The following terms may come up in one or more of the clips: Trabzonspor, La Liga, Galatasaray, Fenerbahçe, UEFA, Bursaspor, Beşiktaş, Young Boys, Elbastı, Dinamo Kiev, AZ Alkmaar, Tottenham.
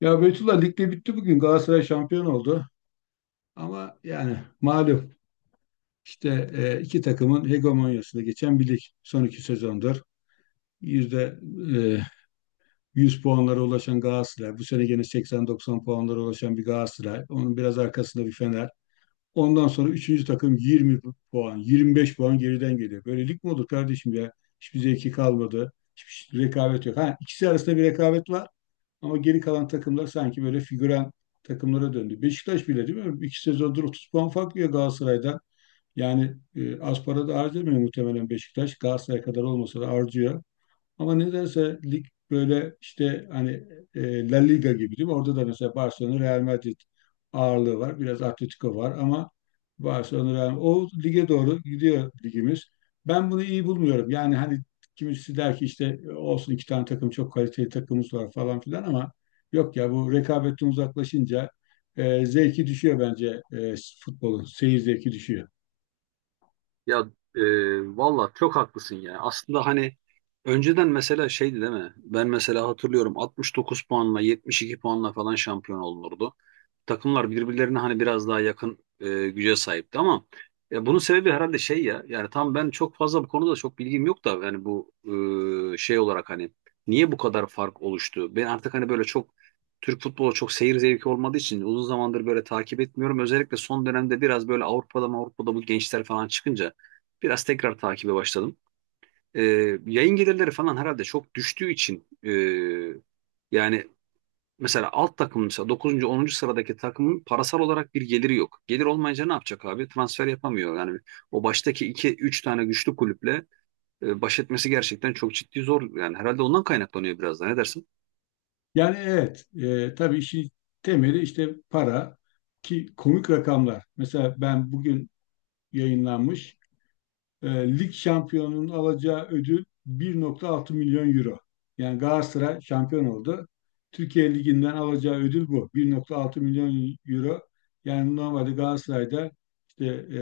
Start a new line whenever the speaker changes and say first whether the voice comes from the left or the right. left: Ya Beytullah lig de bitti bugün. Galatasaray şampiyon oldu. Ama yani malum işte iki takımın hegemonyasında geçen bir lig son iki sezondur. Yüzde e, 100 puanlara ulaşan Galatasaray. Bu sene gene 80-90 puanlara ulaşan bir Galatasaray. Onun biraz arkasında bir Fener. Ondan sonra üçüncü takım 20 puan, 25 puan geriden geliyor. Böyle lig mi olur kardeşim ya? Hiçbir zevki kalmadı. Hiçbir rekabet yok. Ha, ikisi arasında bir rekabet var. Ama geri kalan takımlar sanki böyle figüren takımlara döndü. Beşiktaş bile değil mi? İki sezondur 30 puan fark ya Galatasaray'dan. Yani az para da harcamıyor muhtemelen Beşiktaş. Galatasaray kadar olmasa da harcıyor. Ama nedense lig böyle işte hani La Liga gibi değil mi? Orada da mesela Barcelona Real Madrid ağırlığı var. Biraz Atletico var ama Barcelona Real o lige doğru gidiyor ligimiz. Ben bunu iyi bulmuyorum. Yani hani kimisi der ki işte olsun iki tane takım çok kaliteli takımımız var falan filan ama yok ya bu rekabetten uzaklaşınca zevki düşüyor bence futbolun. Seyir zevki düşüyor.
right: Ya e, Valla çok haklısın ya. Aslında hani önceden mesela şeydi, değil mi? Ben mesela hatırlıyorum 69 puanla 72 puanla falan şampiyon olunurdu, takımlar birbirlerine hani biraz daha yakın güce sahipti. Ama bunun sebebi herhalde şey ya, yani tam ben çok fazla bu konuda çok bilgim yok da, yani bu şey olarak hani niye bu kadar fark oluştu? Ben artık hani böyle çok Türk futbolu, çok seyir zevki olmadığı için uzun zamandır böyle takip etmiyorum. Özellikle son dönemde biraz böyle Avrupa'da bu gençler falan çıkınca biraz tekrar takibe başladım. E, Yayın gelirleri falan herhalde çok düştüğü için, yani mesela alt takım mesela dokuzuncu onuncu sıradaki takımın parasal olarak bir geliri yok. Gelir olmayınca ne yapacak abi? Transfer yapamıyor. Yani o baştaki 2 3 tane güçlü kulüple baş etmesi gerçekten çok ciddi zor. Yani herhalde ondan kaynaklanıyor biraz da. Ne dersin?
left: Yani evet, tabii işin temeli işte para ki komik rakamlar. Mesela ben bugün yayınlanmış e, lig şampiyonunun alacağı ödül 1,6 milyon euro. Yani Galatasaray şampiyon oldu. Türkiye Ligi'nden alacağı ödül bu. 1,6 milyon euro. Yani normalde Galatasaray'da işte e,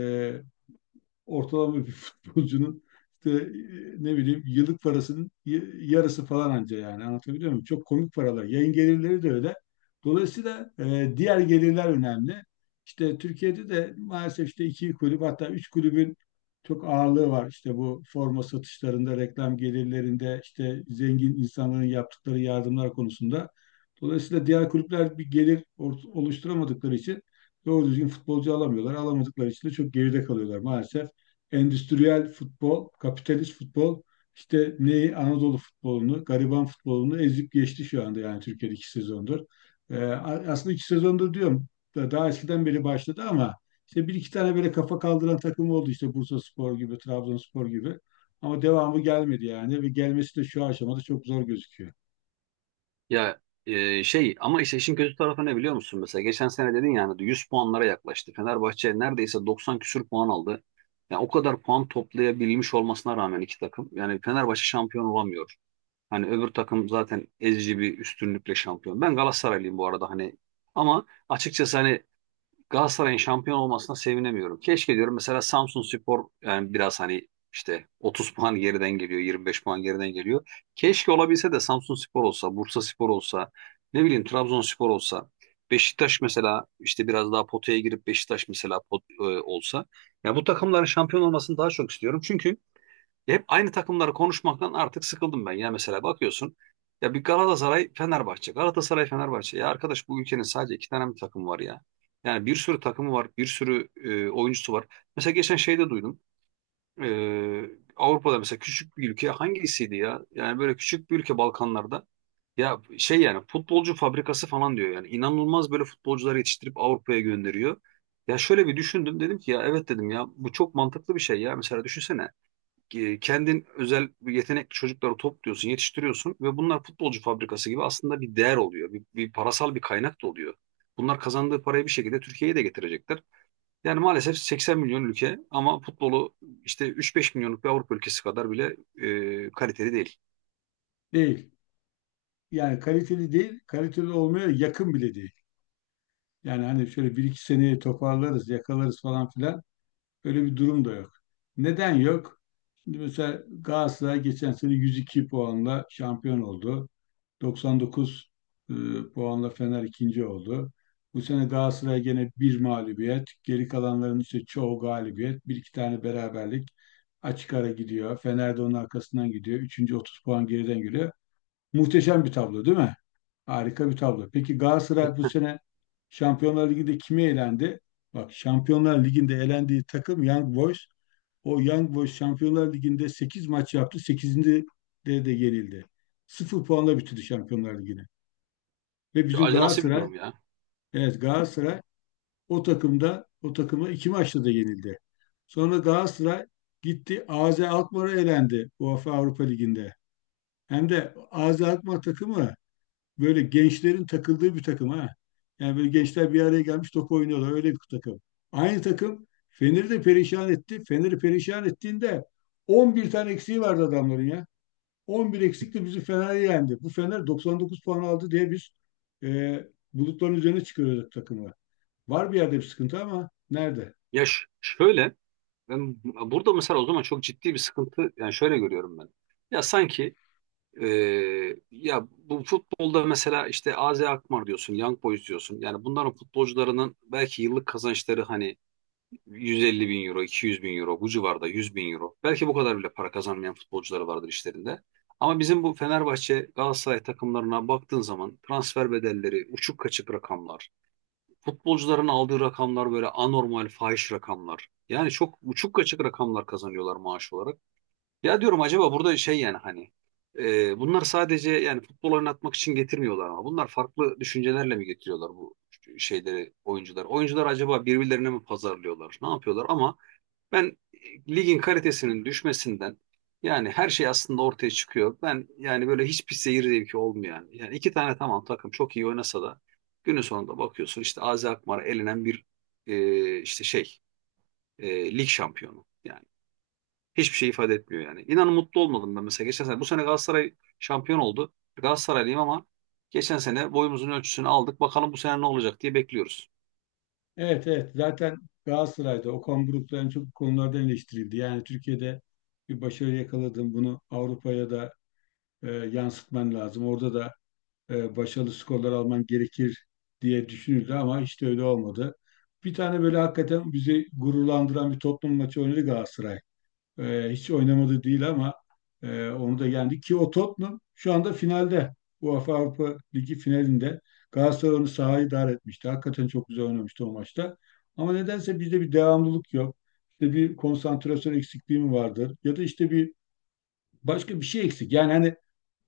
left: ortalama bir futbolcunun işte ne bileyim yıllık parasının yarısı falan anca yani anlatabiliyor muyum? Çok komik paralar. Yayın gelirleri de öyle. Dolayısıyla diğer gelirler önemli. İşte Türkiye'de de maalesef işte iki kulüp hatta üç kulübün çok ağırlığı var. İşte bu forma satışlarında, reklam gelirlerinde, işte zengin insanların yaptıkları yardımlar konusunda. Dolayısıyla diğer kulüpler bir gelir oluşturamadıkları için doğru düzgün futbolcu alamıyorlar. Alamadıkları için de çok geride kalıyorlar maalesef endüstriyel futbol, kapitalist futbol işte neyi Anadolu futbolunu, gariban futbolunu ezip geçti şu anda yani Türkiye'de iki sezondur. Ee, Aslında iki sezondur diyorum. Daha eskiden beri başladı ama işte bir iki tane böyle kafa kaldıran takım oldu işte Bursaspor gibi, Trabzonspor gibi. Ama devamı gelmedi yani ve gelmesi de şu aşamada çok zor gözüküyor.
right: Şey ama işte işin kötü tarafı ne biliyor musun? Mesela geçen sene dedin, yani 100 puanlara yaklaştı. Fenerbahçe neredeyse 90 küsür puan aldı. Yani o kadar puan toplayabilmiş olmasına rağmen iki takım, yani Fenerbahçe şampiyon olamıyor. Hani öbür takım zaten ezici bir üstünlükle şampiyon. Ben Galatasaraylıyım bu arada, hani ama açıkçası hani Galatasaray'ın şampiyon olmasına sevinemiyorum. Keşke diyorum mesela Samsunspor, yani biraz hani işte 30 puan geriden geliyor, 25 puan geriden geliyor. Keşke olabilse de Samsunspor olsa, Bursaspor olsa, ne bileyim Trabzonspor olsa, Beşiktaş mesela işte biraz daha potaya girip Beşiktaş mesela olsa. Ya bu takımların şampiyon olmasını daha çok istiyorum. Çünkü hep aynı takımları konuşmaktan artık sıkıldım ben. Ya mesela bakıyorsun ya bir Galatasaray Fenerbahçe. Galatasaray Fenerbahçe. Ya arkadaş, bu ülkenin sadece iki tane mi takımı var ya? Yani bir sürü takımı var. Bir sürü oyuncusu var. Mesela geçen şeyde duydum. E, Avrupa'da mesela küçük bir ülke hangisiydi ya? Yani böyle küçük bir ülke Balkanlarda. Ya şey, yani futbolcu fabrikası falan diyor, yani inanılmaz böyle futbolcuları yetiştirip Avrupa'ya gönderiyor. Ya şöyle bir düşündüm, dedim ki ya evet, dedim ya bu çok mantıklı bir şey ya. Mesela düşünsene, kendin özel bir yetenekli çocukları topluyorsun, yetiştiriyorsun ve bunlar futbolcu fabrikası gibi aslında bir değer oluyor. Bir parasal bir kaynak da oluyor. Bunlar kazandığı parayı bir şekilde Türkiye'ye de getirecekler. Yani maalesef 80 milyon ülke ama futbolu işte 3-5 milyonluk bir Avrupa ülkesi kadar bile kaliteli değil.
left: Değil. Yani kaliteli değil, kaliteli olmaya yakın bile değil. Yani hani şöyle bir iki seneyi toparlarız, yakalarız falan filan. Öyle bir durum da yok. Neden yok? Şimdi mesela Galatasaray geçen sene 102 puanla şampiyon oldu. 99 e, puanla Fener ikinci oldu. Bu sene Galatasaray gene bir mağlubiyet. Geri kalanların işte çoğu galibiyet. Bir iki tane beraberlik. Açık ara gidiyor. Fener de onun arkasından gidiyor. Üçüncü 30 puan geriden giriyor. Muhteşem bir tablo değil mi? Harika bir tablo. Peki Galatasaray bu sene Şampiyonlar Ligi'nde kime elendi? Bak Şampiyonlar Ligi'nde elendiği takım Young Boys, o Young Boys Şampiyonlar Ligi'nde 8 maç yaptı. Sekizinde de yenildi. Sıfır puanla bitirdi Şampiyonlar Ligi'ni. Ve
right: Ya
left: bizim
right: acı nasıl bir
left: Galatasaray,
right: durum ya?
left: evet Galatasaray o takımda o takıma iki maçta da yenildi. Sonra Galatasaray gitti AZ Alkmaar'a elendi UEFA Avrupa Ligi'nde. Hem de AZ Alkmaar takımı böyle gençlerin takıldığı bir takım ha. Yani böyle gençler bir araya gelmiş top oynuyorlar öyle bir takım. Aynı takım Fener'i de perişan etti. Fener'i perişan ettiğinde 11 tane eksiği vardı adamların ya. 11 eksikle bizi Fener'i yendi. Bu Fener 99 puan aldı diye biz e, bulutların üzerine çıkıyoruz takımla. Var bir yerde bir sıkıntı ama nerede?
right: Şöyle, ben burada mesela o zaman çok ciddi bir sıkıntı, yani şöyle görüyorum ben. Ya sanki ya bu futbolda mesela işte AZ Alkmaar diyorsun, Young Boys diyorsun. Yani bunların futbolcularının belki yıllık kazançları hani 150 bin euro, 200 bin euro, bu civarda 100 bin euro. Belki bu kadar bile para kazanmayan futbolcuları vardır işlerinde. Ama bizim bu Fenerbahçe, Galatasaray takımlarına baktığın zaman transfer bedelleri, uçuk kaçık rakamlar, futbolcuların aldığı rakamlar böyle anormal, fahiş rakamlar. Yani çok uçuk kaçık rakamlar kazanıyorlar maaş olarak. Ya diyorum acaba burada şey, yani hani bunlar sadece yani futbol oynatmak için getirmiyorlar ama bunlar farklı düşüncelerle mi getiriyorlar bu şeyleri, oyuncular? Oyuncular acaba birbirlerine mi pazarlıyorlar? Ne yapıyorlar? Ama ben ligin kalitesinin düşmesinden, yani her şey aslında ortaya çıkıyor. Ben yani böyle hiçbir seyir zevki olmayan, yani iki tane tamam takım çok iyi oynasa da günün sonunda bakıyorsun işte Azi Akmar elenen bir e, işte şey lig şampiyonu. Yani hiçbir şey ifade etmiyor yani. İnan mutlu olmadım ben mesela. Geçen sene, bu sene Galatasaray şampiyon oldu. Galatasaraylıyım ama geçen sene boyumuzun ölçüsünü aldık. Bakalım bu sene ne olacak diye bekliyoruz.
left: Evet evet zaten Galatasaray'da Okan Buruk'ta en çok bu konulardan eleştirildi. Yani Türkiye'de bir başarı yakaladın bunu Avrupa'ya da yansıtman lazım. Orada da başarılı skorlar alman gerekir diye düşünüldü ama hiç de öyle olmadı. Bir tane böyle hakikaten bizi gururlandıran bir Tottenham maçı oynadı Galatasaray. Hiç oynamadı değil ama onu da yendi ki o Tottenham şu anda finalde. UEFA Avrupa Ligi finalinde Galatasaray onu sahaya idare etmişti. Hakikaten çok güzel oynamıştı o maçta. Ama nedense bizde bir devamlılık yok. İşte bir konsantrasyon eksikliği mi vardır? Ya da işte bir başka bir şey eksik. Yani hani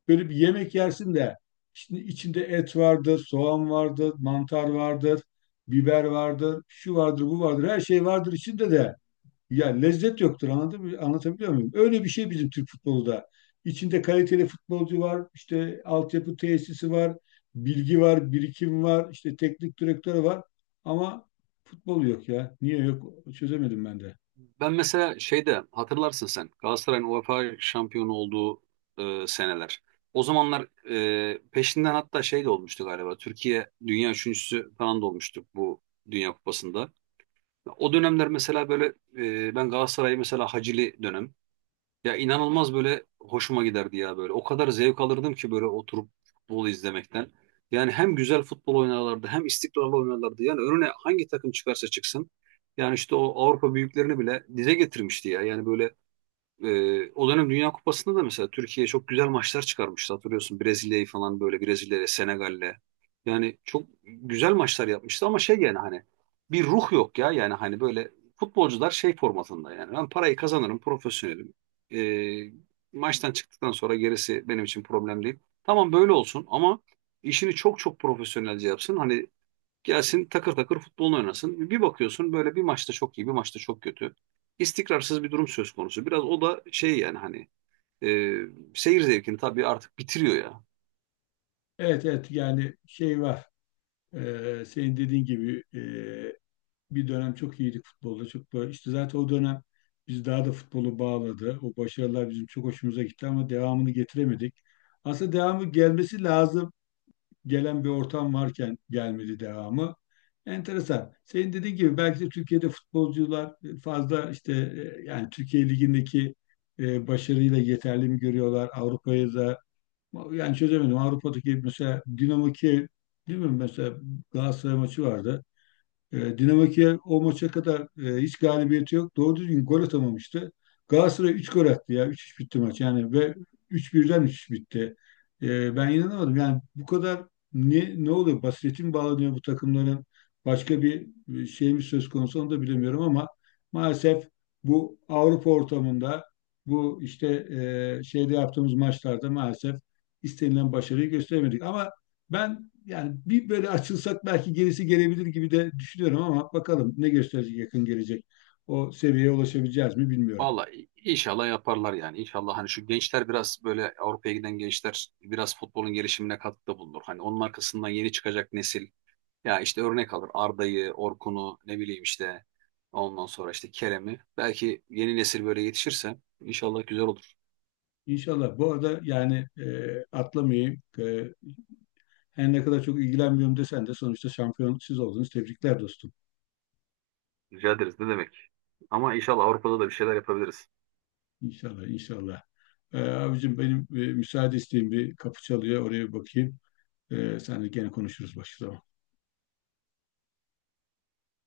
left: böyle bir yemek yersin de şimdi içinde et vardır, soğan vardır, mantar vardır, biber vardır, şu vardır, bu vardır. Her şey vardır içinde de ya lezzet yoktur. Anladın mı? Anlatabiliyor muyum? Öyle bir şey bizim Türk futbolu da. İçinde kaliteli futbolcu var, işte altyapı tesisi var, bilgi var, birikim var, işte teknik direktörü var. Ama futbol yok ya. Niye yok? Çözemedim ben de.
right: Ben mesela şeyde hatırlarsın, sen Galatasaray'ın UEFA şampiyonu olduğu seneler. O zamanlar peşinden hatta şey de olmuştu galiba. Türkiye dünya üçüncüsü falan da olmuştuk bu Dünya Kupası'nda. O dönemler mesela böyle ben Galatasaray'ı mesela Hacili dönem, ya inanılmaz böyle hoşuma giderdi ya böyle. O kadar zevk alırdım ki böyle oturup futbol izlemekten. Yani hem güzel futbol oynarlardı, hem istikrarlı oynarlardı. Yani önüne hangi takım çıkarsa çıksın. Yani işte o Avrupa büyüklerini bile dize getirmişti ya. Yani böyle o dönem Dünya Kupası'nda da mesela Türkiye çok güzel maçlar çıkarmıştı. Hatırlıyorsun, Brezilya'yı falan, böyle Brezilya'ya, Senegal'le. Yani çok güzel maçlar yapmıştı ama şey, yani hani bir ruh yok ya. Yani hani böyle futbolcular şey formatında, yani ben parayı kazanırım, profesyonelim. Ee, Maçtan çıktıktan sonra gerisi benim için problem değil. Tamam böyle olsun ama işini çok çok profesyonelce yapsın. Hani gelsin takır takır futbolunu oynasın. Bir bakıyorsun böyle bir maçta çok iyi, bir maçta çok kötü. İstikrarsız bir durum söz konusu. Biraz o da şey, yani hani e, seyir zevkini tabii artık bitiriyor ya.
left: Evet evet yani şey var. Senin dediğin gibi bir dönem çok iyiydik futbolda. Çok böyle işte zaten o dönem biz daha da futbolu bağladı. O başarılar bizim çok hoşumuza gitti ama devamını getiremedik. Aslında devamı gelmesi lazım. Gelen bir ortam varken gelmedi devamı. Enteresan. Senin dediğin gibi belki de Türkiye'de futbolcular fazla işte yani Türkiye Ligi'ndeki başarıyla yeterli mi görüyorlar? Avrupa'ya da yani çözemedim. Avrupa'daki mesela Dinamo Kiev değil mi? Mesela Galatasaray maçı vardı. Dinamo Kiev o maça kadar hiç galibiyeti yok. Doğru düzgün gol atamamıştı. Galatasaray üç gol attı ya. Üç 3 bitti maç yani ve 3-1'den üç üç bitti. Ben inanamadım. Yani bu kadar ne oluyor? Basireti mi bağlanıyor bu takımların? Başka bir şey mi söz konusu onu da bilemiyorum ama maalesef bu Avrupa ortamında bu işte şeyde yaptığımız maçlarda maalesef istenilen başarıyı gösteremedik. Ama ben yani bir böyle açılsak belki gerisi gelebilir gibi de düşünüyorum ama bakalım ne gösterecek yakın gelecek. O seviyeye ulaşabileceğiz mi bilmiyorum.
right: Vallahi inşallah yaparlar yani. İnşallah hani şu gençler, biraz böyle Avrupa'ya giden gençler biraz futbolun gelişimine katkıda bulunur. Hani onun arkasından yeni çıkacak nesil ya işte örnek alır Arda'yı, Orkun'u, ne bileyim işte ondan sonra işte Kerem'i. Belki yeni nesil böyle yetişirse inşallah güzel olur.
left: İnşallah. Bu arada yani atlamayayım. Her ne kadar çok ilgilenmiyorum desen de sonuçta şampiyon siz oldunuz. Tebrikler dostum.
right: Rica ederiz, ne demek. Ama inşallah Avrupa'da da bir şeyler yapabiliriz.
left: İnşallah, inşallah. Abicim benim müsaade isteyeyim bir kapı çalıyor. Oraya bir bakayım. Sen de gene konuşuruz başka zaman.